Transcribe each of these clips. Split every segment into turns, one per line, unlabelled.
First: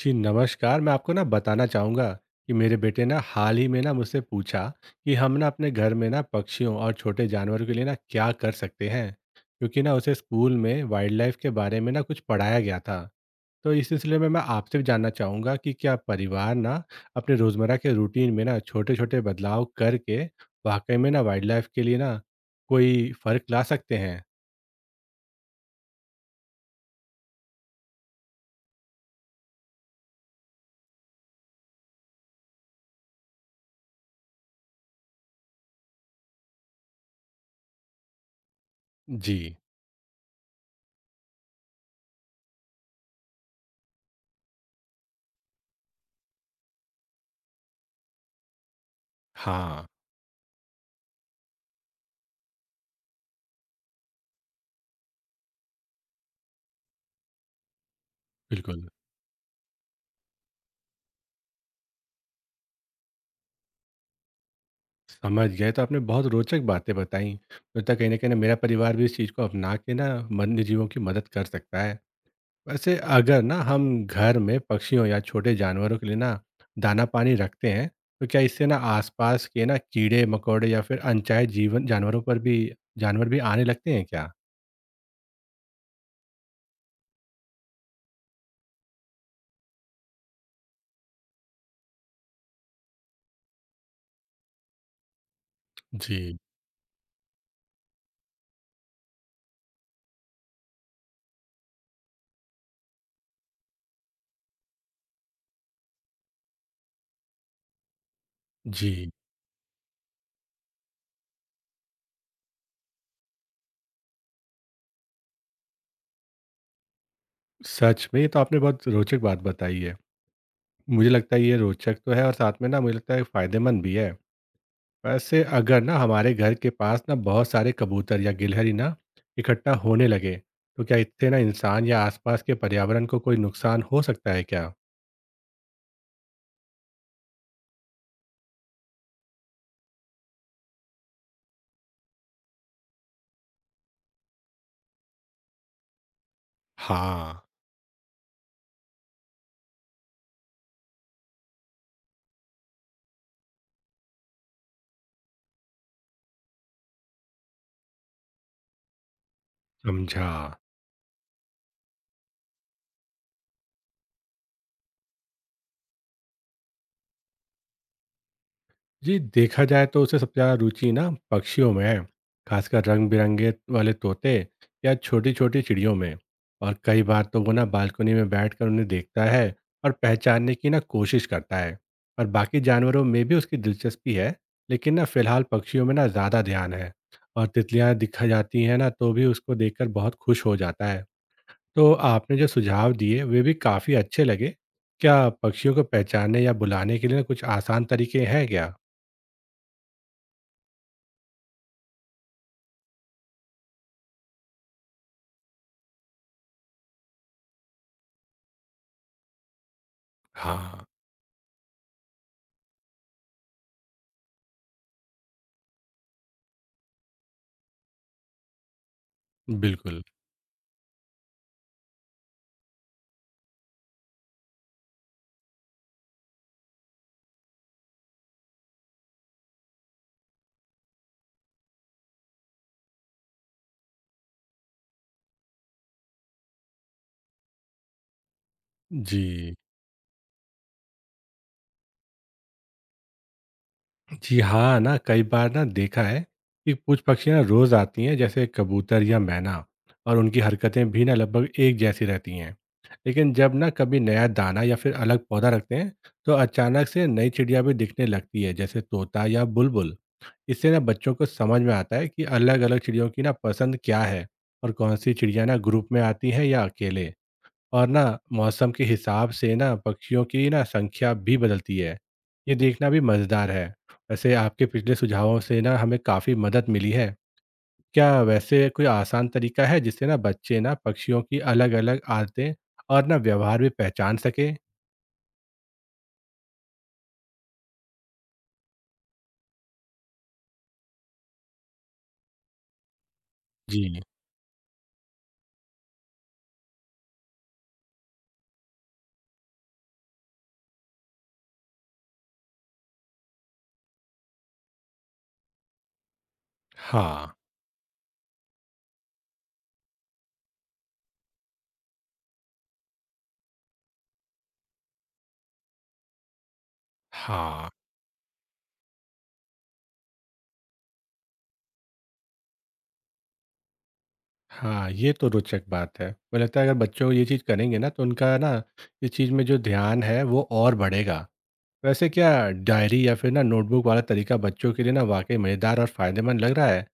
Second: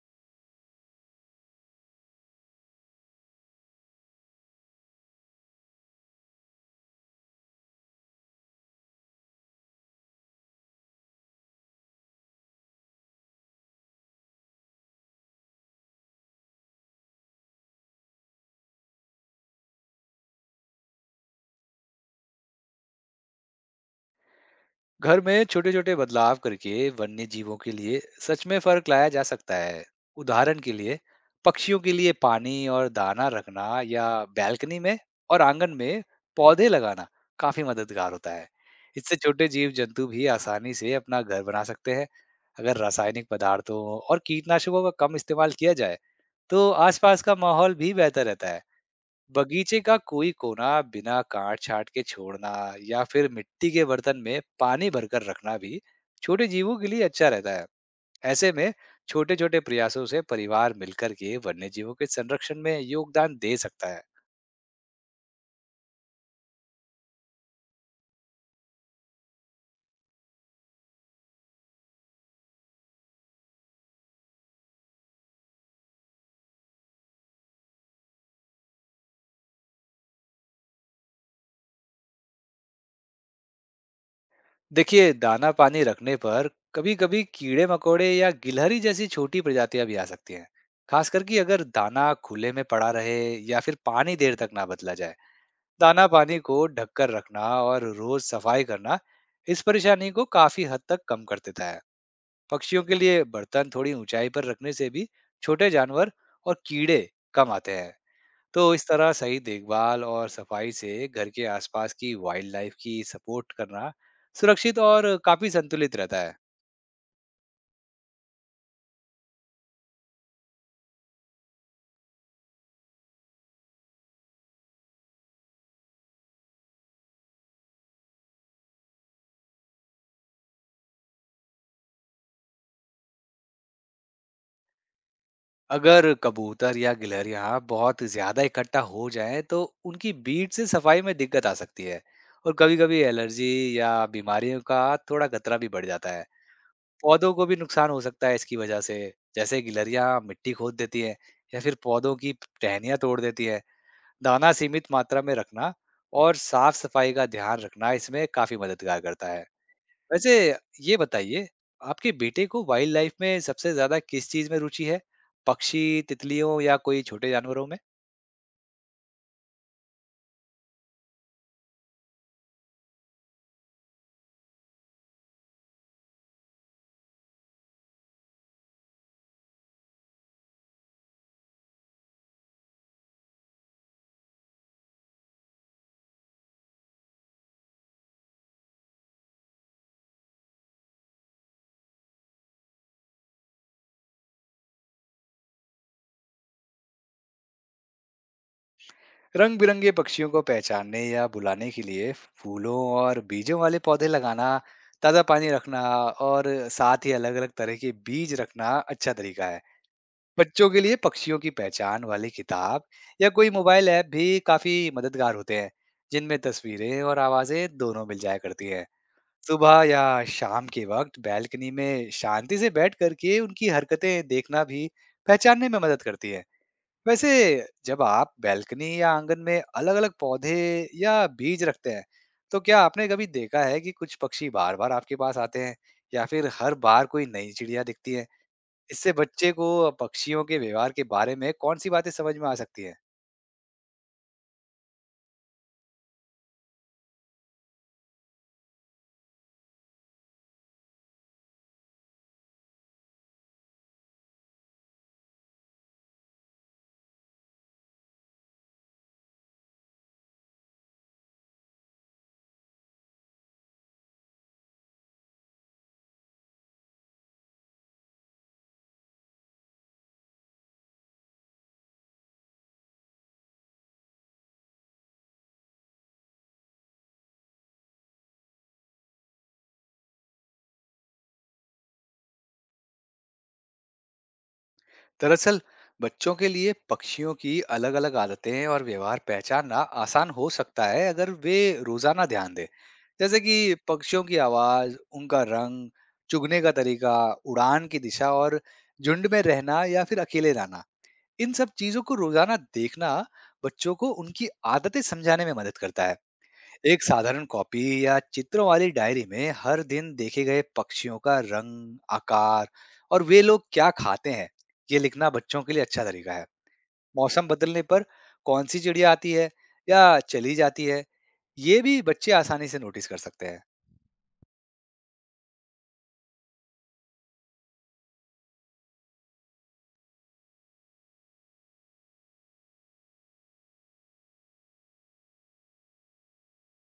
जी नमस्कार। मैं आपको ना बताना चाहूँगा कि मेरे बेटे ना हाल ही में ना मुझसे पूछा कि हम ना अपने घर में ना पक्षियों और छोटे जानवरों के लिए ना क्या कर सकते हैं, क्योंकि ना उसे स्कूल में वाइल्ड लाइफ के बारे में ना कुछ पढ़ाया गया था। तो इस सिलसिले में मैं आपसे भी जानना चाहूँगा कि क्या परिवार ना अपने रोज़मर्रा के रूटीन में ना छोटे छोटे बदलाव करके वाकई में ना वाइल्ड लाइफ के लिए ना कोई फ़र्क ला सकते हैं?
घर में छोटे छोटे बदलाव करके वन्य जीवों के लिए सच में फर्क लाया जा सकता है। उदाहरण के लिए पक्षियों के लिए पानी और दाना रखना या बैल्कनी में और आंगन में पौधे लगाना काफी मददगार होता है। इससे
जी।
छोटे जीव जंतु भी आसानी से अपना घर बना सकते हैं। अगर रासायनिक पदार्थों और कीटनाशकों का कम इस्तेमाल किया जाए तो आसपास का माहौल भी बेहतर रहता है। बगीचे
हाँ,
का कोई कोना बिना काट छाट के छोड़ना या फिर मिट्टी के बर्तन में पानी भरकर रखना भी छोटे जीवों के लिए अच्छा रहता है। ऐसे में
बिल्कुल।
छोटे छोटे प्रयासों से परिवार मिलकर के वन्य जीवों के संरक्षण में योगदान दे सकता है।
समझ गए, तो आपने बहुत रोचक बातें बताई। लगता है कहीं ना मेरा परिवार भी इस चीज़ को अपना के ना वन्यजीवों की मदद कर सकता है। वैसे अगर ना हम घर में पक्षियों या छोटे जानवरों के लिए ना दाना पानी रखते हैं, तो क्या इससे ना आसपास के ना कीड़े मकोड़े या फिर अनचाहे जीवन जानवरों पर भी जानवर भी आने लगते हैं क्या?
देखिए, दाना पानी रखने पर कभी कभी कीड़े मकोड़े या गिलहरी जैसी छोटी प्रजातियां भी आ सकती हैं। खास करके अगर दाना खुले में पड़ा रहे या फिर पानी देर तक ना बदला जाए। दाना
जी।
पानी को ढककर रखना और रोज सफाई करना इस परेशानी को काफी हद तक कम कर देता है। पक्षियों के लिए बर्तन थोड़ी ऊंचाई पर रखने से भी छोटे जानवर और कीड़े कम आते हैं। तो इस
जी,
तरह सही देखभाल और सफाई से घर के आसपास की वाइल्ड लाइफ की सपोर्ट करना सुरक्षित और काफी संतुलित रहता है।
सच में ये तो आपने बहुत रोचक बात बताई है। मुझे लगता है ये रोचक तो है और साथ में ना मुझे लगता है फायदेमंद भी है। वैसे अगर ना हमारे घर के पास ना बहुत सारे कबूतर या गिलहरी ना इकट्ठा होने लगे, तो क्या इससे ना इंसान या आसपास के पर्यावरण को कोई नुकसान हो सकता है क्या?
अगर कबूतर या गिलहरियां बहुत ज्यादा इकट्ठा हो जाएं तो उनकी बीट से सफाई में दिक्कत आ सकती है। और कभी-कभी एलर्जी या बीमारियों का थोड़ा खतरा भी बढ़ जाता है। पौधों
हाँ।
को भी नुकसान हो सकता है इसकी वजह से। जैसे गिलहरियां मिट्टी खोद देती हैं या फिर पौधों की टहनियां तोड़ देती हैं। दाना सीमित मात्रा में रखना और साफ सफाई का ध्यान रखना इसमें काफी मददगार करता है।
समझा।
वैसे ये बताइए, आपके बेटे को वाइल्ड लाइफ में सबसे ज़्यादा किस चीज़ में रुचि है? पक्षी, तितलियों या कोई छोटे जानवरों में?
जी, देखा जाए तो उसे सबसे ज़्यादा रुचि ना पक्षियों में है, खासकर रंग बिरंगे वाले तोते या छोटी छोटी चिड़ियों में। और कई बार तो वो ना बालकनी में बैठकर उन्हें देखता है और पहचानने की ना कोशिश करता है। और बाकी जानवरों में भी उसकी दिलचस्पी है, लेकिन ना फिलहाल पक्षियों में ना ज़्यादा ध्यान है। और तितलियाँ दिखा जाती हैं ना, तो भी उसको देखकर बहुत खुश हो जाता है। तो आपने जो सुझाव दिए वे भी काफ़ी अच्छे लगे। क्या पक्षियों को पहचानने या बुलाने के लिए ना कुछ आसान तरीके हैं क्या?
रंग-बिरंगे पक्षियों को पहचानने या बुलाने के लिए फूलों और बीजों वाले पौधे लगाना, ताज़ा पानी रखना और साथ ही अलग-अलग तरह के बीज रखना अच्छा तरीका है। बच्चों के
हाँ,
लिए पक्षियों की पहचान वाली किताब या कोई मोबाइल ऐप भी काफ़ी मददगार होते हैं, जिनमें तस्वीरें और आवाज़ें दोनों मिल जाया करती हैं। सुबह
बिल्कुल।
या शाम के वक्त बैल्कनी में शांति से बैठ करके उनकी हरकतें देखना भी पहचानने में मदद करती है। वैसे, जब आप बैल्कनी या आंगन में अलग-अलग पौधे या बीज रखते हैं तो क्या आपने कभी देखा है कि कुछ पक्षी बार-बार आपके पास आते हैं या फिर हर बार कोई नई चिड़िया दिखती है? इससे बच्चे
जी।
को पक्षियों के व्यवहार के बारे में कौन सी बातें समझ में आ सकती है?
जी हाँ, ना कई बार ना देखा है कि कुछ पक्षियाँ रोज़ आती हैं जैसे कबूतर या मैना, और उनकी हरकतें भी ना लगभग एक जैसी रहती हैं। लेकिन जब ना कभी नया दाना या फिर अलग पौधा रखते हैं, तो अचानक से नई चिड़िया भी दिखने लगती है जैसे तोता या बुलबुल। इससे ना बच्चों को समझ में आता है कि अलग-अलग चिड़ियों की ना पसंद क्या है और कौन-सी चिड़िया ना ग्रुप में आती हैं या अकेले। और ना मौसम के हिसाब से ना पक्षियों की ना संख्या भी बदलती है, ये देखना भी मज़ेदार है। वैसे आपके पिछले सुझावों से ना हमें काफ़ी मदद मिली है। क्या वैसे कोई आसान तरीका है जिससे ना बच्चे ना पक्षियों की अलग अलग आदतें और ना व्यवहार भी पहचान सके
दरअसल, बच्चों के लिए पक्षियों की अलग अलग आदतें और व्यवहार पहचानना आसान हो सकता है अगर वे रोजाना ध्यान दें। जैसे कि
जी।
पक्षियों की आवाज, उनका रंग, चुगने का तरीका, उड़ान की दिशा और झुंड में रहना या फिर अकेले रहना। इन सब चीजों को रोजाना देखना बच्चों को उनकी आदतें समझाने में मदद करता है। एक
हाँ
साधारण कॉपी या चित्रों वाली डायरी में हर दिन देखे गए पक्षियों का रंग, आकार और वे लोग क्या खाते हैं, ये लिखना बच्चों के लिए अच्छा तरीका है। मौसम
हाँ।
बदलने पर कौन सी चिड़िया आती है या चली जाती है, ये भी बच्चे आसानी से नोटिस कर सकते हैं।
हाँ, ये तो रोचक बात है। मुझे लगता है अगर बच्चों ये चीज़ करेंगे ना, तो उनका ना इस चीज़ में जो ध्यान है वो और बढ़ेगा। वैसे क्या डायरी या फिर ना नोटबुक वाला तरीका बच्चों के लिए ना वाकई मज़ेदार और फ़ायदेमंद लग रहा है,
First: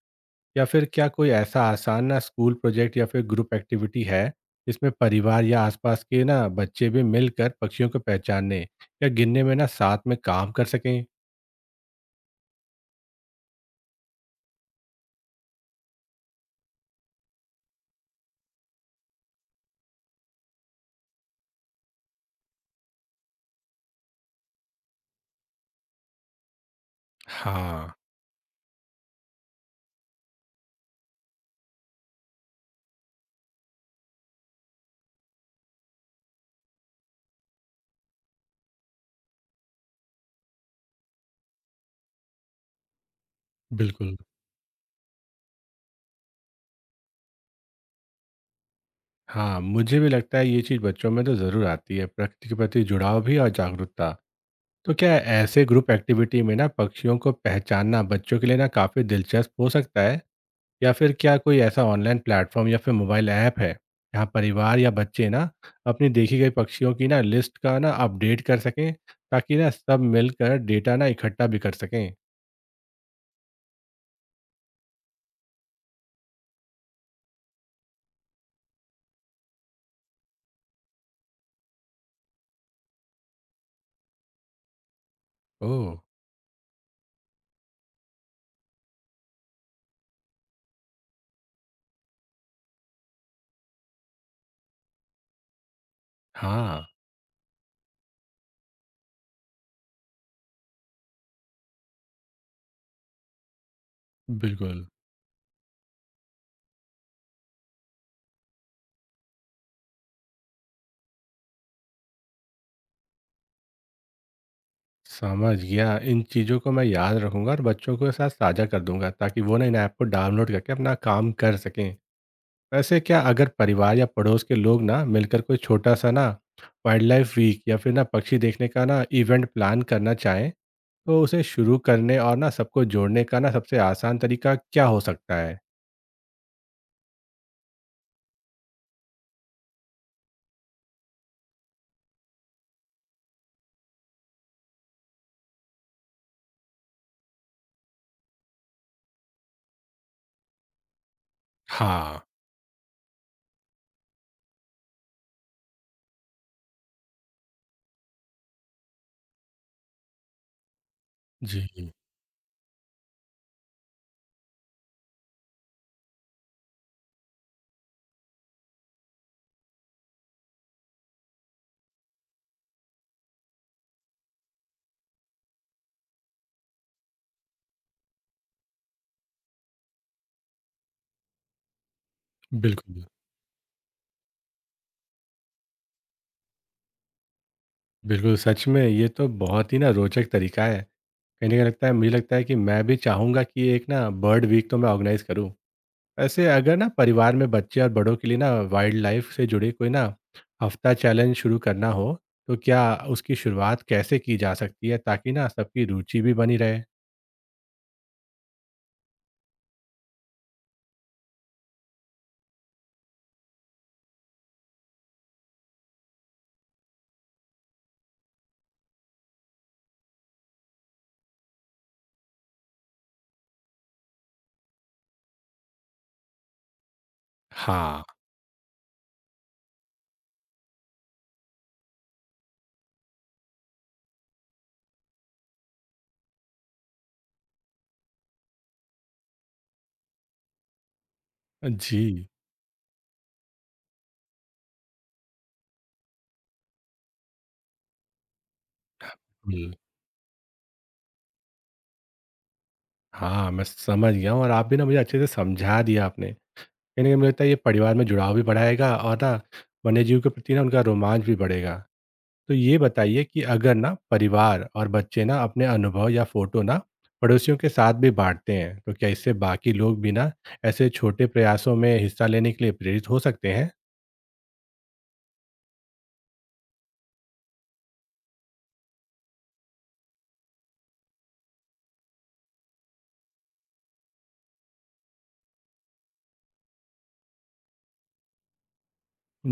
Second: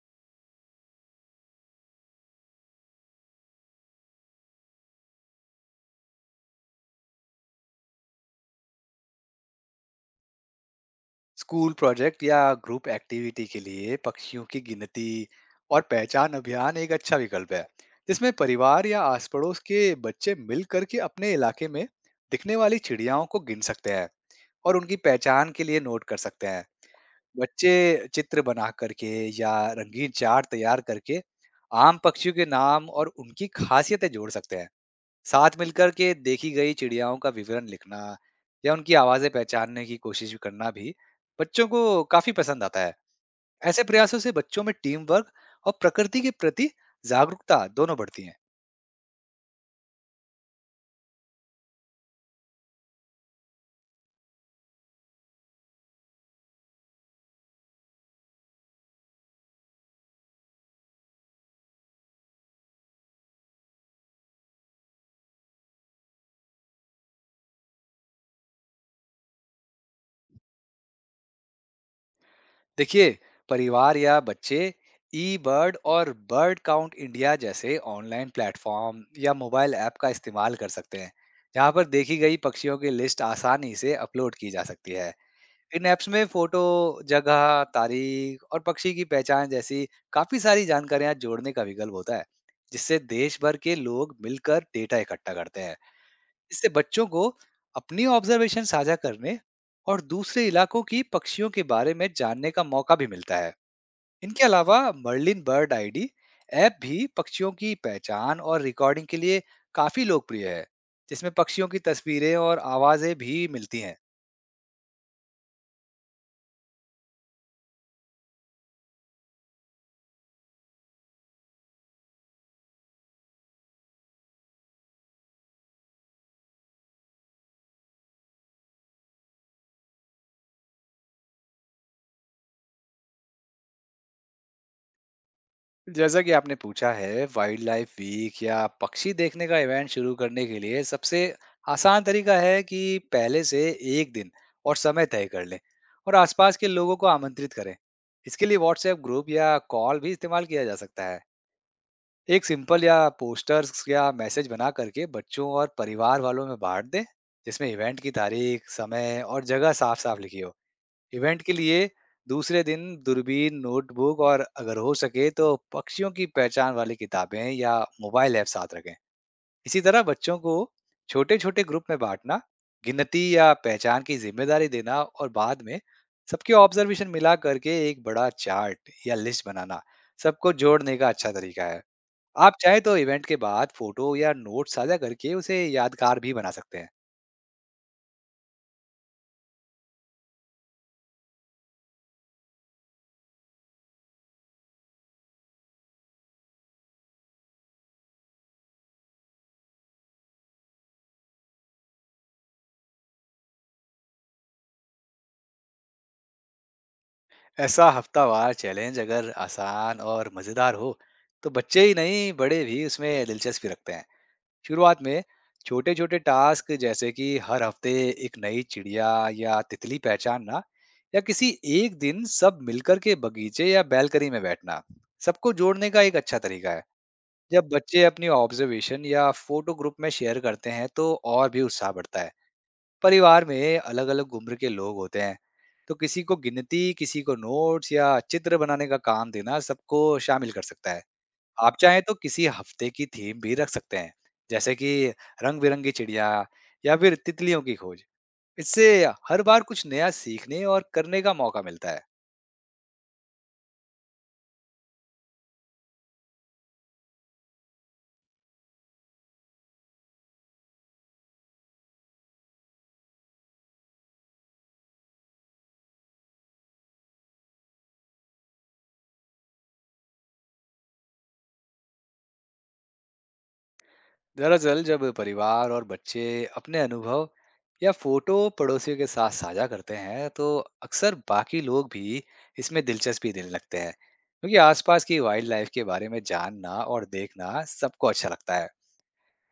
या फिर क्या कोई ऐसा आसान ना स्कूल प्रोजेक्ट या फिर ग्रुप एक्टिविटी है जिसमें परिवार या आसपास के ना बच्चे भी मिलकर पक्षियों को पहचानने या गिनने में ना साथ में काम कर सकें?
स्कूल प्रोजेक्ट या ग्रुप एक्टिविटी के लिए पक्षियों की गिनती और पहचान अभियान एक अच्छा विकल्प है, जिसमें परिवार या आस पड़ोस के बच्चे मिल करके अपने इलाके में दिखने वाली चिड़ियाओं को गिन सकते हैं। और उनकी पहचान के लिए नोट कर सकते हैं। बच्चे
हाँ।
चित्र बना करके या रंगीन चार्ट तैयार करके आम पक्षियों के नाम और उनकी खासियतें जोड़ सकते हैं। साथ मिलकर के देखी गई चिड़ियाओं का विवरण लिखना या उनकी आवाज़ें पहचानने की कोशिश भी करना भी बच्चों को काफ़ी पसंद आता है। ऐसे
बिल्कुल।
प्रयासों से बच्चों में टीम वर्क और प्रकृति के प्रति जागरूकता दोनों बढ़ती है।
हाँ, मुझे भी लगता है ये चीज़ बच्चों में तो ज़रूर आती है, प्रकृति के प्रति जुड़ाव भी और जागरूकता। तो क्या ऐसे ग्रुप एक्टिविटी में ना पक्षियों को पहचानना बच्चों के लिए ना काफ़ी दिलचस्प हो सकता है, या फिर क्या कोई ऐसा ऑनलाइन प्लेटफॉर्म या फिर मोबाइल ऐप है जहाँ परिवार या बच्चे ना अपनी देखी गई पक्षियों की ना लिस्ट का ना अपडेट कर सकें, ताकि ना सब मिलकर डेटा ना इकट्ठा भी कर सकें?
देखिए, परिवार या बच्चे eBird और Bird Count India जैसे ऑनलाइन प्लेटफॉर्म या मोबाइल ऐप का इस्तेमाल कर सकते हैं, जहाँ पर देखी गई पक्षियों की लिस्ट आसानी से अपलोड की जा सकती है। इन
ओह।
ऐप्स में फोटो, जगह, तारीख और पक्षी की पहचान जैसी काफी सारी जानकारियां जोड़ने का विकल्प होता है, जिससे देश भर के लोग मिलकर डेटा इकट्ठा करते हैं। इससे
हाँ।
बच्चों को अपनी ऑब्जर्वेशन साझा करने और दूसरे इलाकों की पक्षियों के बारे में जानने का मौका भी मिलता है। इनके अलावा
बिल्कुल।
Merlin Bird ID ऐप भी पक्षियों की पहचान और रिकॉर्डिंग के लिए काफी लोकप्रिय है, जिसमें पक्षियों की तस्वीरें और आवाजें भी मिलती हैं।
समझ गया, इन चीज़ों को मैं याद रखूंगा और बच्चों के साथ साझा कर दूंगा ताकि वो ना इन ऐप को डाउनलोड करके अपना काम कर सकें। वैसे क्या अगर परिवार या पड़ोस के लोग ना मिलकर कोई छोटा सा ना वाइल्ड लाइफ वीक या फिर ना पक्षी देखने का ना इवेंट प्लान करना चाहें, तो उसे शुरू करने और ना सबको जोड़ने का ना सबसे आसान तरीका क्या हो सकता है?
जैसा कि आपने पूछा है, वाइल्ड लाइफ वीक या पक्षी देखने का इवेंट शुरू करने के लिए सबसे आसान तरीका है कि पहले से एक दिन और समय तय कर लें और आसपास के लोगों को आमंत्रित करें। इसके लिए व्हाट्सएप ग्रुप या कॉल भी इस्तेमाल किया जा सकता है।
हाँ।
एक सिंपल या पोस्टर्स या मैसेज बना करके बच्चों और परिवार वालों में बांट दें, जिसमें इवेंट की तारीख, समय और जगह साफ साफ लिखी हो। इवेंट के लिए
जी।
दूसरे दिन दूरबीन, नोटबुक और अगर हो सके तो पक्षियों की पहचान वाली किताबें या मोबाइल ऐप साथ रखें। इसी तरह बच्चों को छोटे छोटे ग्रुप में बांटना, गिनती या पहचान की जिम्मेदारी देना और बाद में सबके ऑब्जर्वेशन मिला करके एक बड़ा चार्ट या लिस्ट बनाना सबको जोड़ने का अच्छा तरीका है। आप चाहे तो
बिल्कुल।
इवेंट के बाद फोटो या नोट साझा करके उसे यादगार भी बना सकते हैं।
बिल्कुल, सच में ये तो बहुत ही ना रोचक तरीका है। कहीं ना कहीं लगता है, मुझे लगता है कि मैं भी चाहूंगा कि एक ना बर्ड वीक तो मैं ऑर्गेनाइज करूँ। ऐसे अगर ना परिवार में बच्चे और बड़ों के लिए ना वाइल्ड लाइफ से जुड़े कोई ना हफ्ता चैलेंज शुरू करना हो, तो क्या उसकी शुरुआत कैसे की जा सकती है ताकि ना सबकी रुचि भी बनी रहे?
ऐसा हफ्तावार चैलेंज अगर आसान और मजेदार हो तो बच्चे ही नहीं, बड़े भी उसमें दिलचस्पी रखते हैं। शुरुआत में छोटे छोटे टास्क, जैसे कि हर हफ्ते एक नई चिड़िया या तितली पहचानना, या किसी एक दिन सब मिलकर के बगीचे या बैलकनी में बैठना, सबको जोड़ने का एक अच्छा तरीका है। जब बच्चे
हाँ।
अपनी ऑब्जर्वेशन या फोटो ग्रुप में शेयर करते हैं तो और भी उत्साह बढ़ता है। परिवार में अलग अलग उम्र के लोग होते हैं, तो किसी को गिनती, किसी को नोट्स या चित्र बनाने का काम देना सबको शामिल कर सकता है। आप चाहें तो
जी।
किसी हफ्ते की थीम भी रख सकते हैं, जैसे कि रंग बिरंगी चिड़िया या फिर तितलियों की खोज। इससे हर बार कुछ नया सीखने और करने का मौका मिलता है।
हाँ, मैं समझ गया हूँ, और आप भी ना मुझे अच्छे से समझा दिया आपने। कहीं न कहीं मुझे लगता है ये परिवार में जुड़ाव भी बढ़ाएगा और ना वन्यजीव के प्रति ना उनका रोमांच भी बढ़ेगा। तो ये बताइए कि अगर ना परिवार और बच्चे ना अपने अनुभव या फ़ोटो ना पड़ोसियों के साथ भी बाँटते हैं, तो क्या इससे बाकी लोग भी ना ऐसे छोटे प्रयासों में हिस्सा लेने के लिए प्रेरित हो सकते हैं?
दरअसल, जब परिवार और बच्चे अपने अनुभव या फोटो पड़ोसियों के साथ साझा करते हैं तो अक्सर बाकी लोग भी इसमें दिलचस्पी लेने लगते हैं, क्योंकि आसपास की वाइल्ड लाइफ के बारे में जानना और देखना सबको अच्छा लगता है।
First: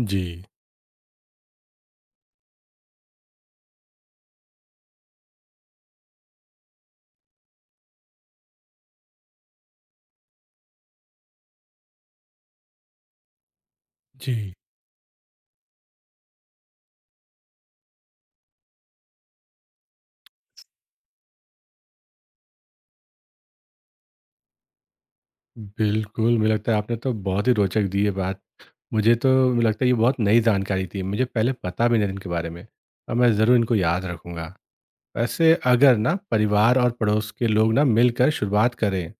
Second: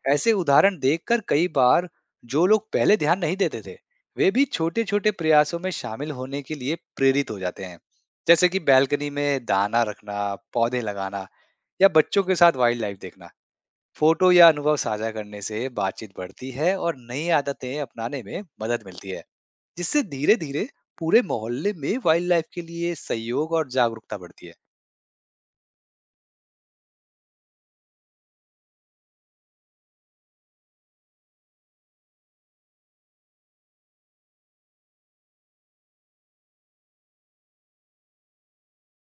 जी।
ऐसे उदाहरण देखकर कई बार जो लोग पहले ध्यान नहीं देते थे, वे भी छोटे छोटे प्रयासों में शामिल होने के लिए प्रेरित हो जाते हैं, जैसे कि बैल्कनी में दाना रखना, पौधे लगाना या बच्चों के साथ वाइल्ड लाइफ देखना। फोटो या
जी।
अनुभव साझा करने से बातचीत बढ़ती है और नई आदतें अपनाने में मदद मिलती है, जिससे धीरे धीरे पूरे मोहल्ले में वाइल्ड लाइफ के लिए सहयोग और जागरूकता बढ़ती है।
बिल्कुल, मुझे लगता है आपने तो बहुत ही रोचक दी है। बात। मुझे तो लगता है ये बहुत नई जानकारी थी, मुझे पहले पता भी नहीं था इनके बारे में, और मैं ज़रूर इनको याद रखूंगा। वैसे अगर ना परिवार और पड़ोस के लोग ना मिलकर शुरुआत करें,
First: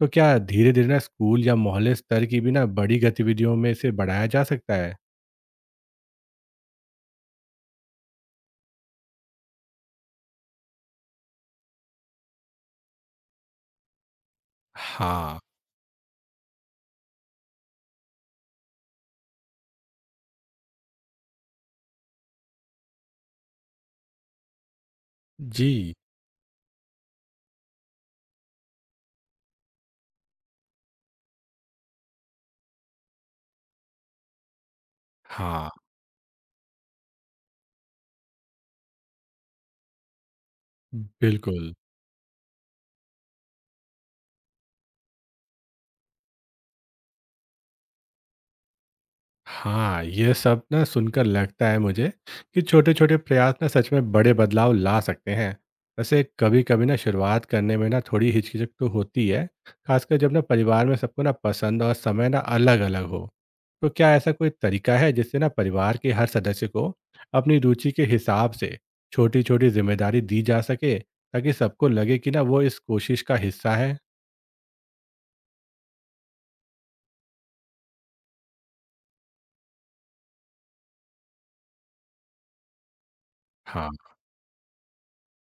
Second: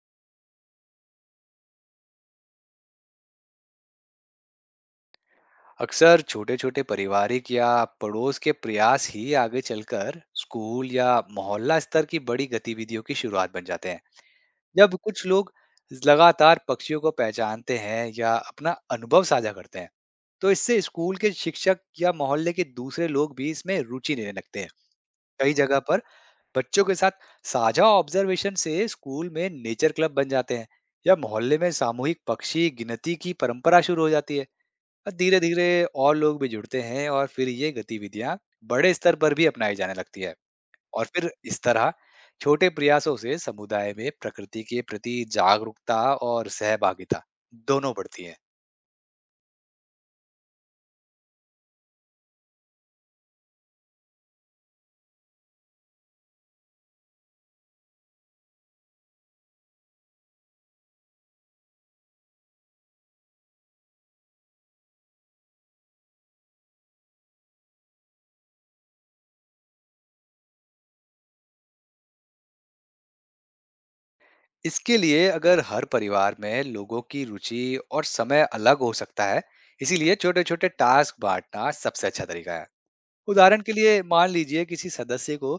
तो क्या धीरे धीरे ना स्कूल या मोहल्ले स्तर की भी ना बड़ी गतिविधियों में इसे बढ़ाया जा सकता है?
अक्सर छोटे छोटे पारिवारिक या पड़ोस के प्रयास ही आगे चलकर स्कूल या मोहल्ला स्तर की बड़ी गतिविधियों की शुरुआत बन जाते हैं। जब कुछ
हाँ।
लोग लगातार पक्षियों को पहचानते हैं या अपना अनुभव साझा करते हैं, तो इससे स्कूल के शिक्षक या मोहल्ले के दूसरे लोग भी इसमें रुचि लेने लगते हैं। कई जगह
जी।
पर बच्चों के साथ साझा ऑब्जर्वेशन से स्कूल में नेचर क्लब बन जाते हैं या मोहल्ले में सामूहिक पक्षी गिनती की परंपरा शुरू हो जाती है। और धीरे धीरे
हाँ।
और लोग भी जुड़ते हैं और फिर ये गतिविधियां बड़े स्तर पर भी अपनाई जाने लगती है। और फिर इस
बिल्कुल।
तरह छोटे प्रयासों से समुदाय में प्रकृति के प्रति जागरूकता और सहभागिता दोनों बढ़ती है।
हाँ, ये सब ना सुनकर लगता है मुझे कि छोटे-छोटे प्रयास ना सच में बड़े बदलाव ला सकते हैं। वैसे कभी-कभी ना शुरुआत करने में ना थोड़ी हिचकिचक तो होती है, खासकर जब ना परिवार में सबको ना पसंद और समय ना अलग-अलग हो। तो क्या ऐसा कोई तरीका है जिससे ना परिवार के हर सदस्य को अपनी रुचि के हिसाब से छोटी-छोटी जिम्मेदारी दी जा सके, ताकि सबको लगे कि ना वो इस कोशिश का हिस्सा है?
इसके लिए अगर हर परिवार में लोगों की रुचि और समय अलग हो सकता है, इसीलिए छोटे छोटे टास्क बांटना सबसे अच्छा तरीका है। उदाहरण के
हाँ,
लिए मान लीजिए किसी सदस्य को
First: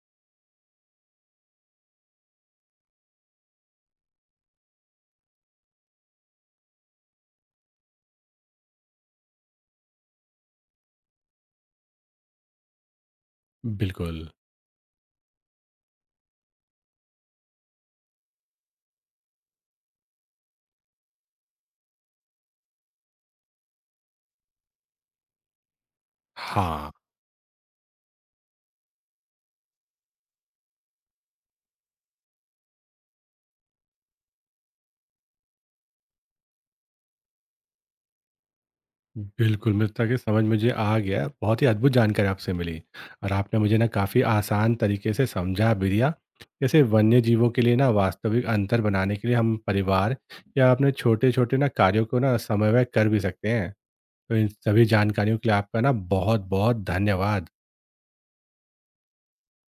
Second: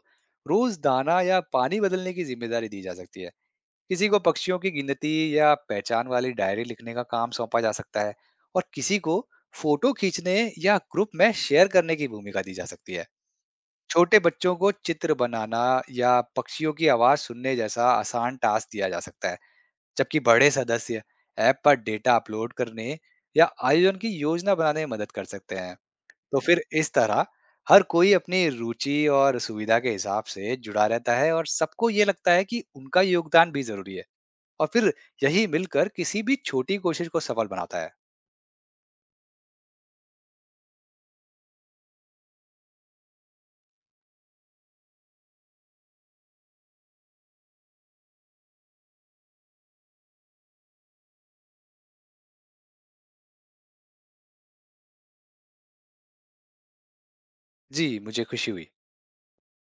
रोज दाना या पानी बदलने की जिम्मेदारी दी जा सकती है, किसी को पक्षियों की गिनती या पहचान वाली डायरी लिखने का काम सौंपा जा सकता है और किसी को फोटो खींचने या ग्रुप में शेयर करने की भूमिका दी जा सकती है। छोटे
बिल्कुल।
बच्चों को चित्र बनाना या पक्षियों की आवाज सुनने जैसा आसान टास्क दिया जा सकता है, जबकि बड़े सदस्य ऐप पर डेटा अपलोड करने या आयोजन की योजना बनाने में मदद कर सकते हैं। तो फिर
हाँ।
इस तरह हर कोई अपनी रुचि और सुविधा के हिसाब से जुड़ा रहता है और सबको ये लगता है कि उनका योगदान भी जरूरी है। और फिर यही मिलकर किसी भी छोटी कोशिश को सफल बनाता है।
बिल्कुल, मुझे लगता है कि समझ मुझे आ गया। बहुत ही अद्भुत जानकारी आपसे मिली, और आपने मुझे ना काफ़ी आसान तरीके से समझा भी दिया। जैसे वन्य जीवों के लिए ना वास्तविक अंतर बनाने के लिए हम परिवार या अपने छोटे-छोटे ना कार्यों को ना समन्वय कर भी सकते हैं। तो इन सभी जानकारियों के लिए आपका ना बहुत-बहुत धन्यवाद।
जी, मुझे खुशी हुई।